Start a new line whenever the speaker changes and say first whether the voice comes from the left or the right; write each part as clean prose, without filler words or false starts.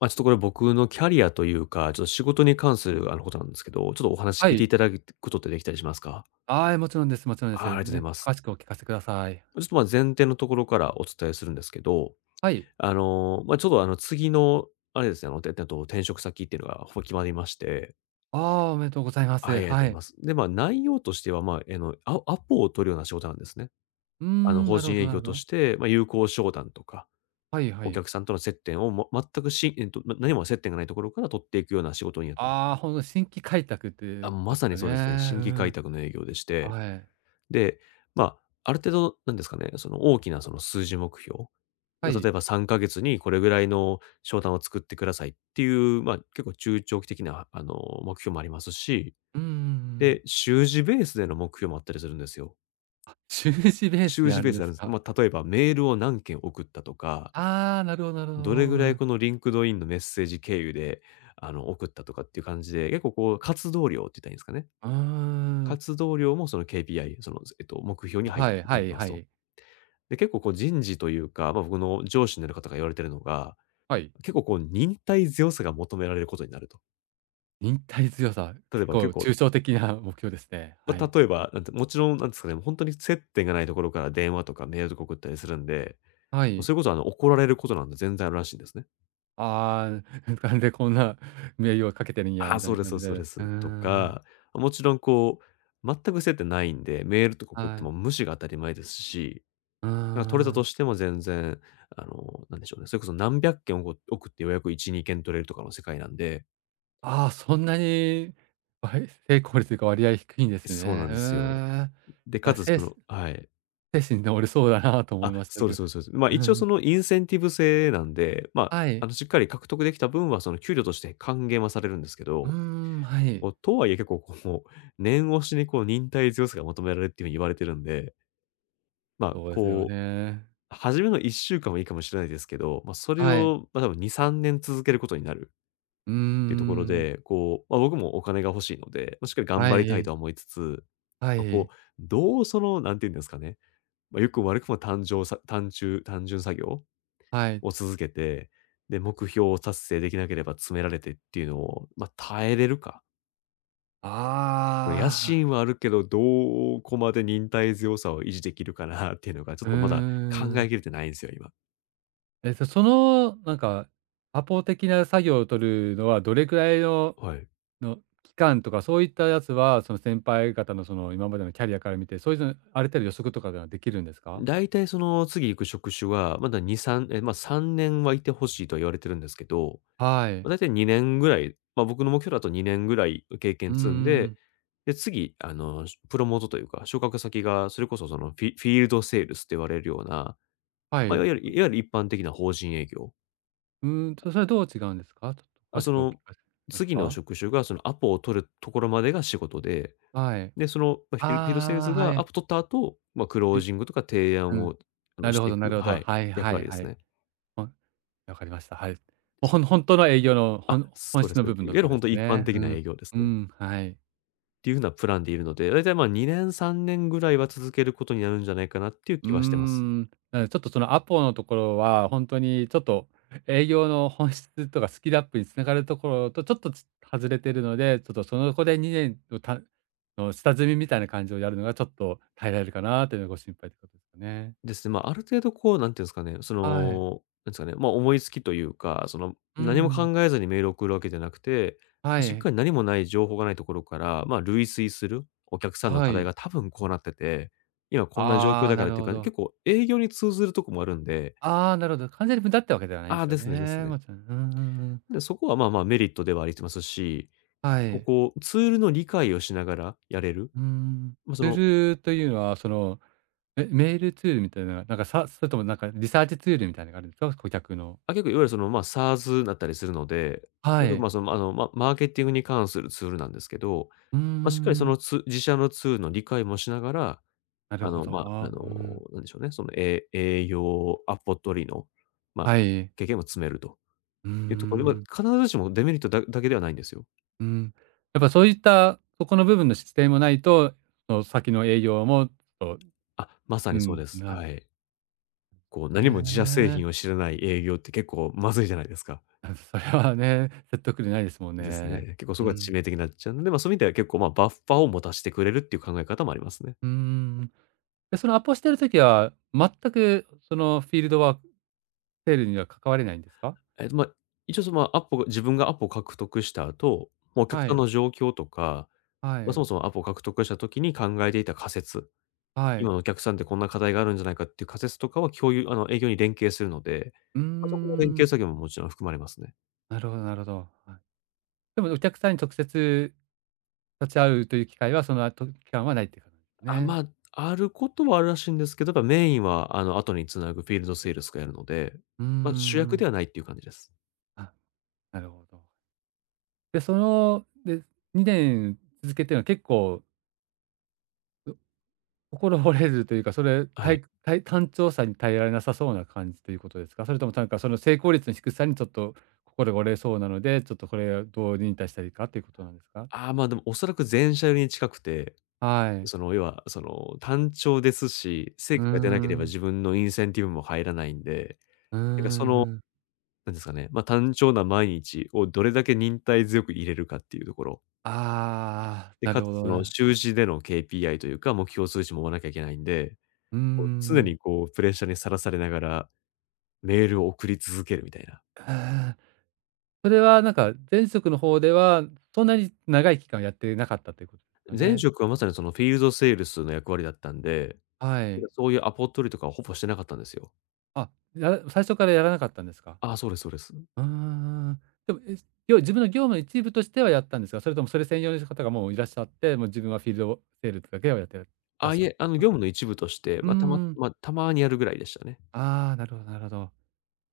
left: まあ、ちょっとこれ僕のキャリアというか、ちょっと仕事に関することなんですけど、ちょっとお話
right: は
left: 聞いてい
right: い。
left: ただくことってできたりしますか？
right: ああ、もちろんですもちろんで
left: ああ、あり
right: す。
left: がとうござい
right: で、
left: ます。
right: 詳しくお聞かせください。
left: ちょっと前提のところからお伝えするんですけど、
right: はい。
left: まあ、ちょっと次の、あれですね、あの、てえっと、転職先っていうのがほぼ決まりまして、
right: ああ、おめでとうございま
left: あ、あ
right: す。
left: りがと
right: は
left: うござい
right: い。
left: ます。で、内容としては、まあ、アポを取るような仕事なんですね。
right: うーん、
left: 法
right: なるほ
left: 人
right: ど
left: 営
right: なる
left: 業
right: ほ
left: とし
right: ど。
left: て、まあ、友好商談とか、
right: はいは
left: お
right: い。
left: 客さんとの接点をま全くしえっと、ま何も接点がないところから取っていくような仕事になってます。
right: ああ、ほんと新規開拓ってい
left: あ、
right: うこと
left: ま
right: です
left: さに
right: かね。
left: そうですね。新
right: う
left: 規開
right: ん。
left: 拓の営業でして、
right: はい。
left: で、まあ、ある程度なんですかね、その大きなその数字目標、
right: は
left: まあ、例
right: い。
left: えば3ヶ月にこれぐらいの商談を作ってくださいっていう、まあ、結構中長期的な目標もありますし、
right: うんうんうん。
left: で、習字ベースでの目標もあったりするんですよ。
right: 収支ベース
left: 習
right: で
left: 字
right: あ
left: ベ
right: る
left: ー
right: ん
left: スで
right: で
left: あ
right: す
left: るんです。
right: か。
left: まあ、例えばメールを何件送ったとか、
right: ああ、なるほどなるほ
left: どれ
right: ど。
left: ぐ
right: う
left: らい
right: ん。
left: このリンクドインのメッセージ経由で、送ったとかっていう感じで、結構こう活動量って言ったらいいんですかね。
right: うーん。
left: 活動量もその KPI、その、目標に入
right: はい
left: ら
right: は
left: れて
right: い
left: ます
right: は
left: と。
right: い。
left: で、結構こう人事というか、まあ、僕の上司になる方が言われてるのが、
right: はい。
left: 結構こう忍耐強さが求められることになると。
right: 忍耐強さ、
left: 例え
right: 結
left: ば
right: 構
left: 結構、
right: 抽象的な目標ですね。
left: ま
right: は
left: あ、
right: い。
left: 例えば、なんてもちろんなんですかね、本当に接点がないところから電話とかメールとか送ったりするんで、
right: はい。
left: それこそ怒られることなんて全然あるらしいんですね。
right: ああ、なんでこんな名誉をかけてるんや
left: ああ、
right: みたい
left: そう
right: な
left: で
right: 感
left: す、
right: じで。
left: そうで
right: う
left: す、そう
right: ー
left: です。と
right: ん、
left: か、もちろんこう、全く接点ないんで、メールとか送って
right: は
left: も
right: い。
left: 無視が当たり前ですし、
right: うー
left: だから取れたと
right: ん。
left: しても全然、なんでしょうね、それこそ何百件おこ置くって予約1、2件取れるとかの世界なんで、
right: ああ、そんなに、成功率が割合低いんです
left: そうな
right: ね。
left: ん
right: う
left: ですよ。
right: ーん。
left: で、か
right: あ、
left: つその、はい。
right: 精神治りそうだなと思
left: あ、
right: いました
left: そうです、
right: けど。
left: そうです、そうです。ま、
right: う
left: 一応
right: ん。
left: そのインセンティブ制なんで、まあ、
right: はい。
left: しっかり獲得できた分はその給料として還元はされるんですけ
right: うー
left: ど、
right: ん、はい。
left: こう、とはいえ結構こう、念押しにこう忍耐強さが求められるっていうふうに言われてるんで、ま、
right: そうですよ
left: こう、
right: ね。
left: 初めの1週間はいいかもしれないですけど、ま、それ
right: はい。
left: を、ま、多分2、3年続けることになる。
right: うー
left: っていうところ
right: ん。
left: で、こう、まあ、僕もお金が欲しいので、まあ、しっかり頑
right: は
left: 張りたい
right: い、
left: とは思いつつ、
right: は
left: まあ、こ
right: い、
left: う、どうその、なんて言うんですかね、まあ、良くも悪くも単じさ単ち単純作業
right: はい。
left: を続けて、で、目標を達成できなければ詰められてっていうのを、まあ、耐えれるか。これ野
right: あ
left: 心はあるけど、どこまで忍耐強さを維持できるかなっていうのが、ちょっ
right: あ、う
left: とまだ考
right: ー
left: え
right: ん。
left: きれてないんですよ、今。
right: えっと、その、なんか、アポ的な作業を取るのは、どれくらいの
left: はい。
right: の期間とか、そういったやつは、その先輩方の、その、今までのキャリアから見て、そういうの、ある程度予測とかができるんですか？
left: だいたいその次行く職種は、まだ2、3え、ま、3年はいてほしいとは言われてるんですけど、
right: は
left: ま
right: い。
left: あ、大体2年ぐらい、まあ、僕の目標だと2年ぐらい経
right: うー
left: 験積んで、
right: ん。
left: で、次、プロモートというか、昇格先がそれこそそのフィールドセールスって言われるような、
right: は
left: まあ、い
right: い。
left: わゆるいわゆる一般的な法人営業。
right: うーんと、それはどう違うんですか？ちょっと
left: あ、
right: 詳し
left: そ
right: くお聞
left: の、
right: かせます
left: 次の
right: か？
left: 職種がそのアポを取るところまでが仕事で、
right: はい。
left: で、その、ま、フィールドセールス
right: ああ、は
left: がア
right: い。
left: ポ取った後、まあ、クロー
right: ゆ
left: ジングとか提
right: う
left: 案
right: ん。
left: を、
right: な
left: し
right: るほ
left: てい
right: どな
left: く、
right: るほ
left: は
right: ど。
left: い、
right: はい
left: 役
right: はい
left: 割で
right: は
left: す
right: い。
left: ね。
right: ほんわかりました。はい。ほんとの営業の、
left: あ、
right: 本
left: そうで
right: 質
left: す。
right: の
left: い
right: 部分の
left: わ
right: と
left: ゆ
right: こ
left: る
right: で
left: 本
right: す
left: 当一般
right: ね。う
left: 的な
right: ん。
left: 営業です
right: う
left: ね。
right: ん、はい。
left: っていうふうなプランでいるので、だいたい、まあにねん、2年3年ぐらいは続けることになるんじゃないかなっていう
right: うー
left: 気はしてます。
right: ん、なのでちょっとそのアポのところは、ほんとにちょっと営業の本質とかスキルアップに繋がるところとちょっと外れてるので、ちょっとそのこで2年の下積みみたいな感じをやるのがちょっと耐えられるかなというのがご心配ってことですかね。
left: ですね、まあ、ある程度こう、なんていうんですかね、そ
right: はい。
left: の、なんですかね、まあ、思いつきというか、その、
right: う
left: 何も
right: ん。
left: 考えずにメールを送るわけじゃなくて、ま、
right: は
left: しっ
right: い。
left: かり何もない情報がないところから、まあ、類推するお客さんの
right: は
left: 課題
right: い。
left: が多分こうなってて、今こんな状況
right: ああ、
left: だか
right: な
left: らっ
right: る
left: ていう
right: ほ
left: か、結
right: ど。
left: 構営業に通ずるとこもあるんで、
right: ああ、なるほど。完全に無駄ってわけではないんで
left: ああ、
right: すよ
left: ですね、です
right: ね。
left: ね。
right: もちろん。うんうんうん。
left: で、そこは、まあまあ、メリットではありますし、
right: は
left: こ
right: い。
left: こ、ツールの理解をしながらやれる、
right: うーん。
left: まあ、
right: するというのは、その、え、メールツールみたいな、なんか、それともなんかリサーチツールみたいなのがあるんですか？顧客の。
left: 結構いわゆるその、まあ、SaaS だったりするので、
right: は
left: 僕、ま
right: い。
left: あ、その、マーケティングに関するツールなんですけど、
right: うん
left: ま、しっかりそ
right: ん、
left: のつ自社のツールの理解もしながら、
right: なる
left: あ
right: ほ
left: の、
right: ど。
left: ま、あ
right: あ、う
left: の、
right: ん。
left: なんでしょうね、その、え営業、アポ取りの、ま、
right: はい。
left: 経験も積めると
right: うんうんう
left: いうところで、
right: ん。
left: ま、必ずしもデメリットだけではないんですよ。
right: やっぱそういった、そこの部分の点もないと、その先の営業も、そう
left: あ、まさ
right: う
left: にそう
right: ん、
left: です。
right: な
left: は
right: る
left: い。こう
right: へ
left: 何も自社製
right: え。
left: 品を知らない営業って結構まずいじゃないですか。
right: あ、それはね、説得力ないですもん
left: です
right: ね。
left: ね。結構そ
right: う
left: こが致
right: ん。
left: 命的になっちゃうので、ま、そういう意味では結構、ま、バッファーを持たしてくれるっていう考え方もありますね。
right: うんうんん。で、そのアポしてる時は、全くそのフィールドワークセールには関われないんですか？
left: まあ、一応その、まあ、アポが自分がアポを獲得した後、まあ、お客
right: は
left: さん
right: い。
left: の状況とか、
right: は
left: まあ、そ
right: い。
left: もそもアポを獲得した時に考えていた仮説、
right: は
left: 今
right: い。
left: のお客さんってこんな課題があるんじゃないかっていう仮説とかは共有あの、営業に連携するので、
right: うー
left: まあ、そこの連携
right: ん、
left: 作業ももちろん含まれますね。
right: なるほどなるほど。はい。でもお客さんに直接立ち会うという機会は、その後期間はないっていう感じです
left: あ、
right: ね。
left: まあ、あることはあるらしいんですけど、やっぱメインは、後に繋ぐフィールドセールスがやるので、
right: うー
left: まあ、主役
right: ん。
left: ではないっていう感じです。
right: あ、なるほど。で、その、で、2年続けてるのは結構、う心折れるというか、それ、
left: はい。
right: 単調さに耐えられなさそうな感じということですか？それともなんかその成功率の低さにちょっと心が折れそうなので、ちょっとこれをどう忍耐したらいいかということなんですか？
left: ああ、ま、でもおそらく全社寄りに近くて、
right: はい。
left: その、要は、その、単調ですし、成
right: うー
left: 果が出なければ
right: ん。
left: 自分のインセンティブも入らないんで、
right: うー
left: なんかその、
right: ん、ん。
left: なんですかね、ま、単調な毎日をどれだけ忍耐強く入れるかっていうところ。
right: ああ、
left: で、
right: な
left: か
right: る
left: つ
right: ほ
left: そ
right: ど
left: の
right: ね。
left: 習字での KPI というか、目標数値も追わなきゃいけないんで、
right: うー
left: こう常
right: ん。
left: にこうプレッシャーにさらされながらメールを送り続けるみたいな。
right: ああ、それはなんか前職の方では、そんなに長い期間やってなかったということですか
left: 前
right: ね。
left: 職はまさにそのフィールドセールスの役割だったんで、
right: は
left: なん
right: い。
left: かそういうアポ取りとかはほぼしてなかったんですよ。
right: あ、最初からやらなかったんですか。
left: ああ、そうです、そうです。
right: うーん。でも、え、自分の業務の一部としてはやったんですか？それともそれ専用の方がもういらっしゃって、もう自分はフィールドセールスだけをやってらっしゃったんで
left: あ、い
right: す
left: え、
right: か？
left: 業務の一部として、
right: うー
left: ま、たま
right: ん。
left: ま、たまにやるぐらいでしたね。
right: ああ、なるほどなるほど。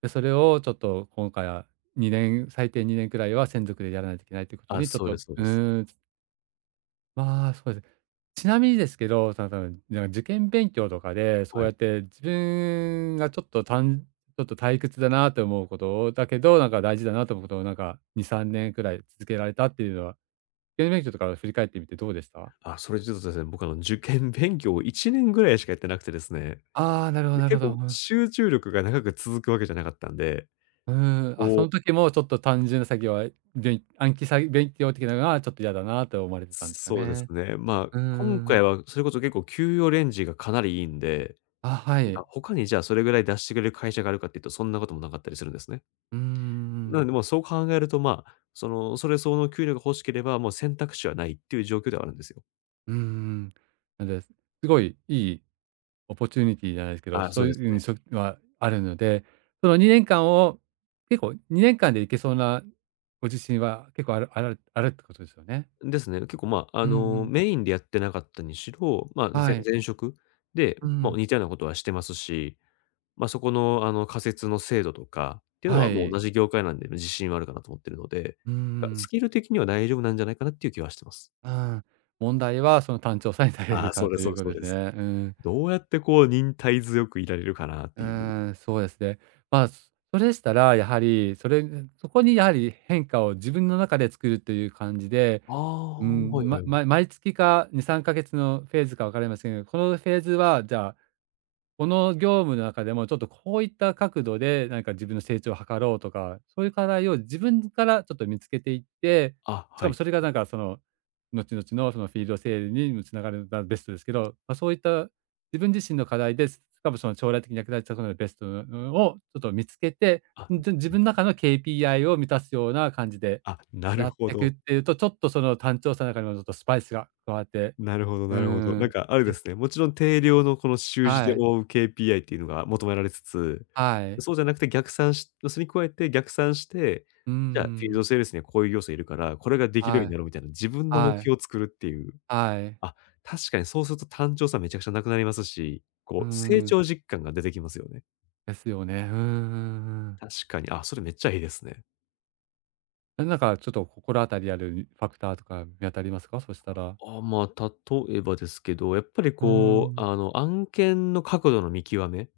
right: で、それをちょっと今回は年最低2年くらいは専属でやらないといけないということ
left: あ、
right: にちょっ
left: そう
right: と
left: で
right: う
left: す、そうです。
right: ーん、まあ、そうですね。ちなみにですけど、なんか受験勉強とかで、そう
left: は
right: や
left: い。
right: って自分がちょっとたんちょっと退屈だなと思うことをだけど、なんか大事だなと思うことをなんか2、3年くらい続けられたっていうのは、受験勉強とか振り返ってみてどうでした？
left: あ、それで言うとですね、僕受験勉強を1年ぐらいしかやってなくてですね。
right: ああ、なるほど
left: で、
right: なる
left: 結
right: ほど。う
left: 構
right: ん。
left: 集中力が長く続くわけじゃなかったんで、
right: うーん。あ、
left: こ
right: そ
left: う
right: の時もちょっと単純な作業は、暗記勉強的なのがちょっと嫌だなと思われてたんですか
left: そうです
right: ね。
left: ね。まあ、
right: う
left: 今
right: ん
left: 回
right: ん、
left: はそれこそ結構給与レンジがかなりいいんで、
right: あ、は
left: なん
right: い。
left: か他にじゃあそれぐらい出してくれる会社があるかっていうと、そんなこともなかったりするんですね。
right: うんうんう
left: なので、も
right: ー
left: うそう考えると、まあ、それ相応の給料が欲しければ、もう選択肢はないっていう状況ではあるんですよ。
right: んん。なんで、すごいいいオポチュニティじゃないですけど、
left: ああ、そ
right: そ
left: う
right: うい
left: です
right: う、う
left: ね。
right: ん、そはあるので、その2年間を結構2年間でいけそうなご自信は結構あるあるってことですよね？
left: ですね。結構、まあ、
right: うんうん。
left: メインでやってなかったにしろ、まあ、
right: はい。
left: 前職で、
right: う
left: まあ、
right: ん。
left: 似たようなことはしてますし、まあ、そこの、あの、仮説の精度とかっていうの
right: は
left: はもう同
right: い。
left: じ業界なんで自信はあるかなと思ってるので、だ
right: う
left: からス
right: ん、
left: キル的には大丈夫なんじゃないかなっていう気はしてます。
right: うん。問題はその単調さに耐えれ
left: あ
right: る
left: あ、そう
right: か
left: で
right: と
left: すそ
right: い
left: うで
right: う
left: す
right: こと
left: そう
right: です
left: で
right: ね。
left: す。
right: うん。
left: どうやってこう忍耐強くいられるかなっ
right: う
left: ていう。
right: ーん、そうですね。まあ、それでしたら、やはり、そこにやはり変化を自分の中で作るという感じで、
left: あ
right: う
left: あ、はい
right: ん、
left: はい。
right: 毎月か2、3ヶ月のフェーズか分かりませんが、このフェーズは、じゃあ、この業務の中でも、ちょっとこういった角度でなんか自分の成長を図ろうとか、そういう課題を自分からちょっと見つけていって、
left: あ、
right: しか
left: は
right: も
left: い。
right: それがなんかその、後々のそのフィールドセールにもつながるのがベストですけど、まあ、そういった自分自身の課題です、しかもその将来的に役立ちそうなベストのをちょっと見つけて、
left: あ、
right: ん、自分の中の KPI を満たすような感じで
left: あ、なる
right: やっ
left: ほ
right: ていくっ
left: ど。
right: ていうと、ちょっとその単調さの中にもちょっとスパイスが加わって、
left: なるほど
right: うー
left: なるほど。なん
right: ん、
left: かあれで
right: け、
left: すね、もちろん定量のこの習字で
right: はい、
left: 覆う KPI っていうのが求められつつ、
right: はい。
left: そうじゃなくて逆算しそれに加えて逆算して、
right: うーう
left: じゃあフィールド
right: ん。
left: セールスにはこういう要素いるから、これができるように
right: は
left: な
right: い、
left: ろうみたいな自分の目
right: はい、
left: 標を作るっていう。
right: はい。
left: あ、確かにそうすると単調さめちゃくちゃなくなりますし、
right: うー
left: こう成
right: ん、
left: 長実感が出てきますよね。
right: ですよね。うんうんうんうん。
left: 確かに、あ、それめっちゃいいですね。
right: なんかちょっと心当たりあるファクターとか見当たりますか？そしたら。
left: あ、まあ、例えばですけど、やっぱり
right: うー
left: こう、
right: ん。
left: 案件の角度の見極め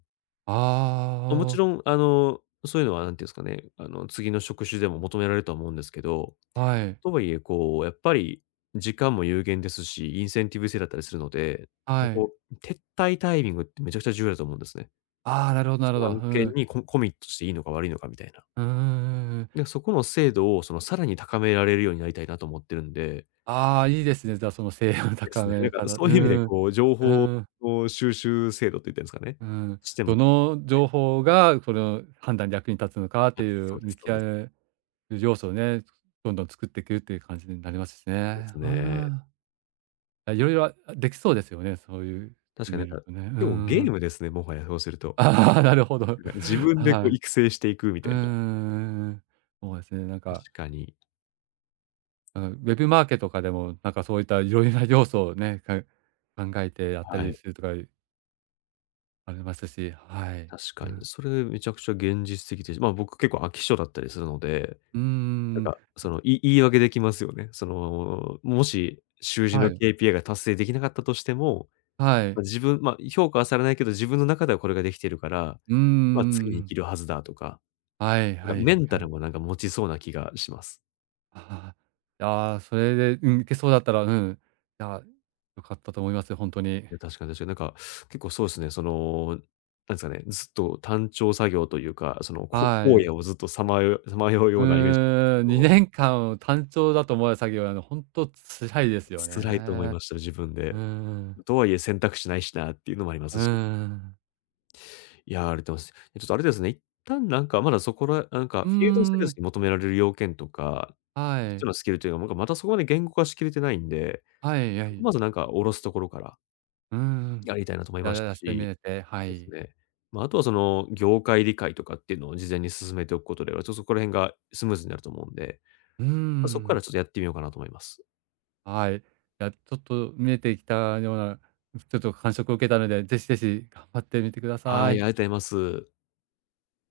left: ま、もち
right: あ
left: ろん、そういうのは何て言うんすかね、次の職種でも求められるとは思うんですけど、
right: あ、はい、
left: とはいえ、こう、やっぱり時間も有限ですし、インセンティブ制だったりするので、
right: は
left: で、
right: い。
left: こう、撤退タイミングってめちゃくちゃ重要だと思うんですね。
right: ああ、なるほどなる
left: そ
right: ほ
left: の
right: ど。う
left: 案件
right: ん。
left: にミットしていいのか悪いのかみたいな。
right: うんうんうんうん。
left: で、そこの精度を、さらに高められるようになりたいなと思ってるんで、
right: ああ、いいですね。じゃあその声量
left: で
right: 高
left: すね、な
right: め
left: んか
right: かたう
left: そういう意味で、
right: ん、
left: こう、情
right: う
left: 報
right: ん、
left: の収集精度って言ったらいいんですか
right: う
left: ね、
right: ん。
left: しても
right: どの
left: はい、
right: 情報がこの判断に役に立つのかっ
left: あ、
right: てい
left: そ
right: う
left: うで
right: 見
left: すそうです。
right: 極める要素をね、どんどん作っていくっていう感じになりますし
left: で
right: ね。
left: す
right: う
left: ね。
right: ん。あ、いろいろ、できそうですよね、そういう、
left: 確かにな
right: 見
left: ん
right: る
left: か、
right: とね。う
left: でもゲ
right: ん
left: ー
right: ん。
left: ムですね、もはやそうする と。
right: ああ、なるほど。
left: なんか自 分で
right: は
left: こう
right: い。
left: 育成していくみた
right: う
left: いな。
right: んんう、そうですね、なんか、
left: 確かに。
right: あの、ウェブマーケとかでも、なんかそういったいろいろな要素をね、考えてやった
left: は
right: り
left: い。
right: するとかありますし、はい。
left: 確か
right: う
left: に。
right: ん。
left: それめちゃくちゃ現実的で、ま、僕結構飽き性だったりするので、
right: うんうん
left: な
right: う
left: ん
right: ん。
left: かその、言い訳できますよね。その、もし習字
right: は
left: の
right: い。
left: KPI が達成できなかったとしても、
right: は
left: ま、
right: い。
left: 自分ま、評価はされないけど、自分の中ではこれができてるから、
right: うんう
left: ま、次に生
right: んん
left: きるはずだとか、
right: はい
left: な
right: は
left: ん
right: い
left: かメン
right: う
left: タ
right: んんはいは
left: ル
right: い。
left: もなんか持ちそうな気がします。
right: ああ、ああ、それで、うん、いけそうだったら、うん、いや、良かったと思いますよ、ほんとに。
left: いや、確かに確かに。なんか、結構そうですね、なんですかね、ずっと単調作業というか、その、
right: は
left: 荒
right: い。
left: 野をずっとさまよう
right: う
left: ようなイメージだったんですけ
right: ーん、
left: ど、
right: 2年間単調だと思われる作業は、あの、ほんと辛いですよ
left: 辛いと思い
right: ね。
left: ました、自分
right: うー
left: で。
right: ん。
left: とはいえ選択肢ないしなっていうのもありま
right: うー
left: すし、
right: ん。
left: いや、ありがとうございます。ちょっとあれですね、一旦なんか、まだそこらなんか、
right: うー
left: フィールドステールス
right: ん、
left: に求められる要件とか、
right: は
left: 必
right: い。
left: 要なスキルというか、なんかまたそこまで言語化しきれてないんで、
right: はいは
left: そこ
right: い。
left: まずなんか下ろすところから
right: うーん。
left: やりたいなと思い
right: や
left: ました
right: らしてみ
left: し
right: れて、は
left: です
right: い。
left: ね。まあ、あとはその業界理解とかっていうのを事前に進めておくことでは、ちょっとそこら辺がスムーズになると思うんで、
right: うー
left: まあ、そこから
right: ん、
left: ちょっとやってみようかなと思います。
right: はい。いや、ちょっと見えてきたような、ちょっと感触を受けたので、ぜひぜひ頑張ってみてくだ
left: ああ、
right: さ
left: い
right: い。
left: や、ありがとうございます。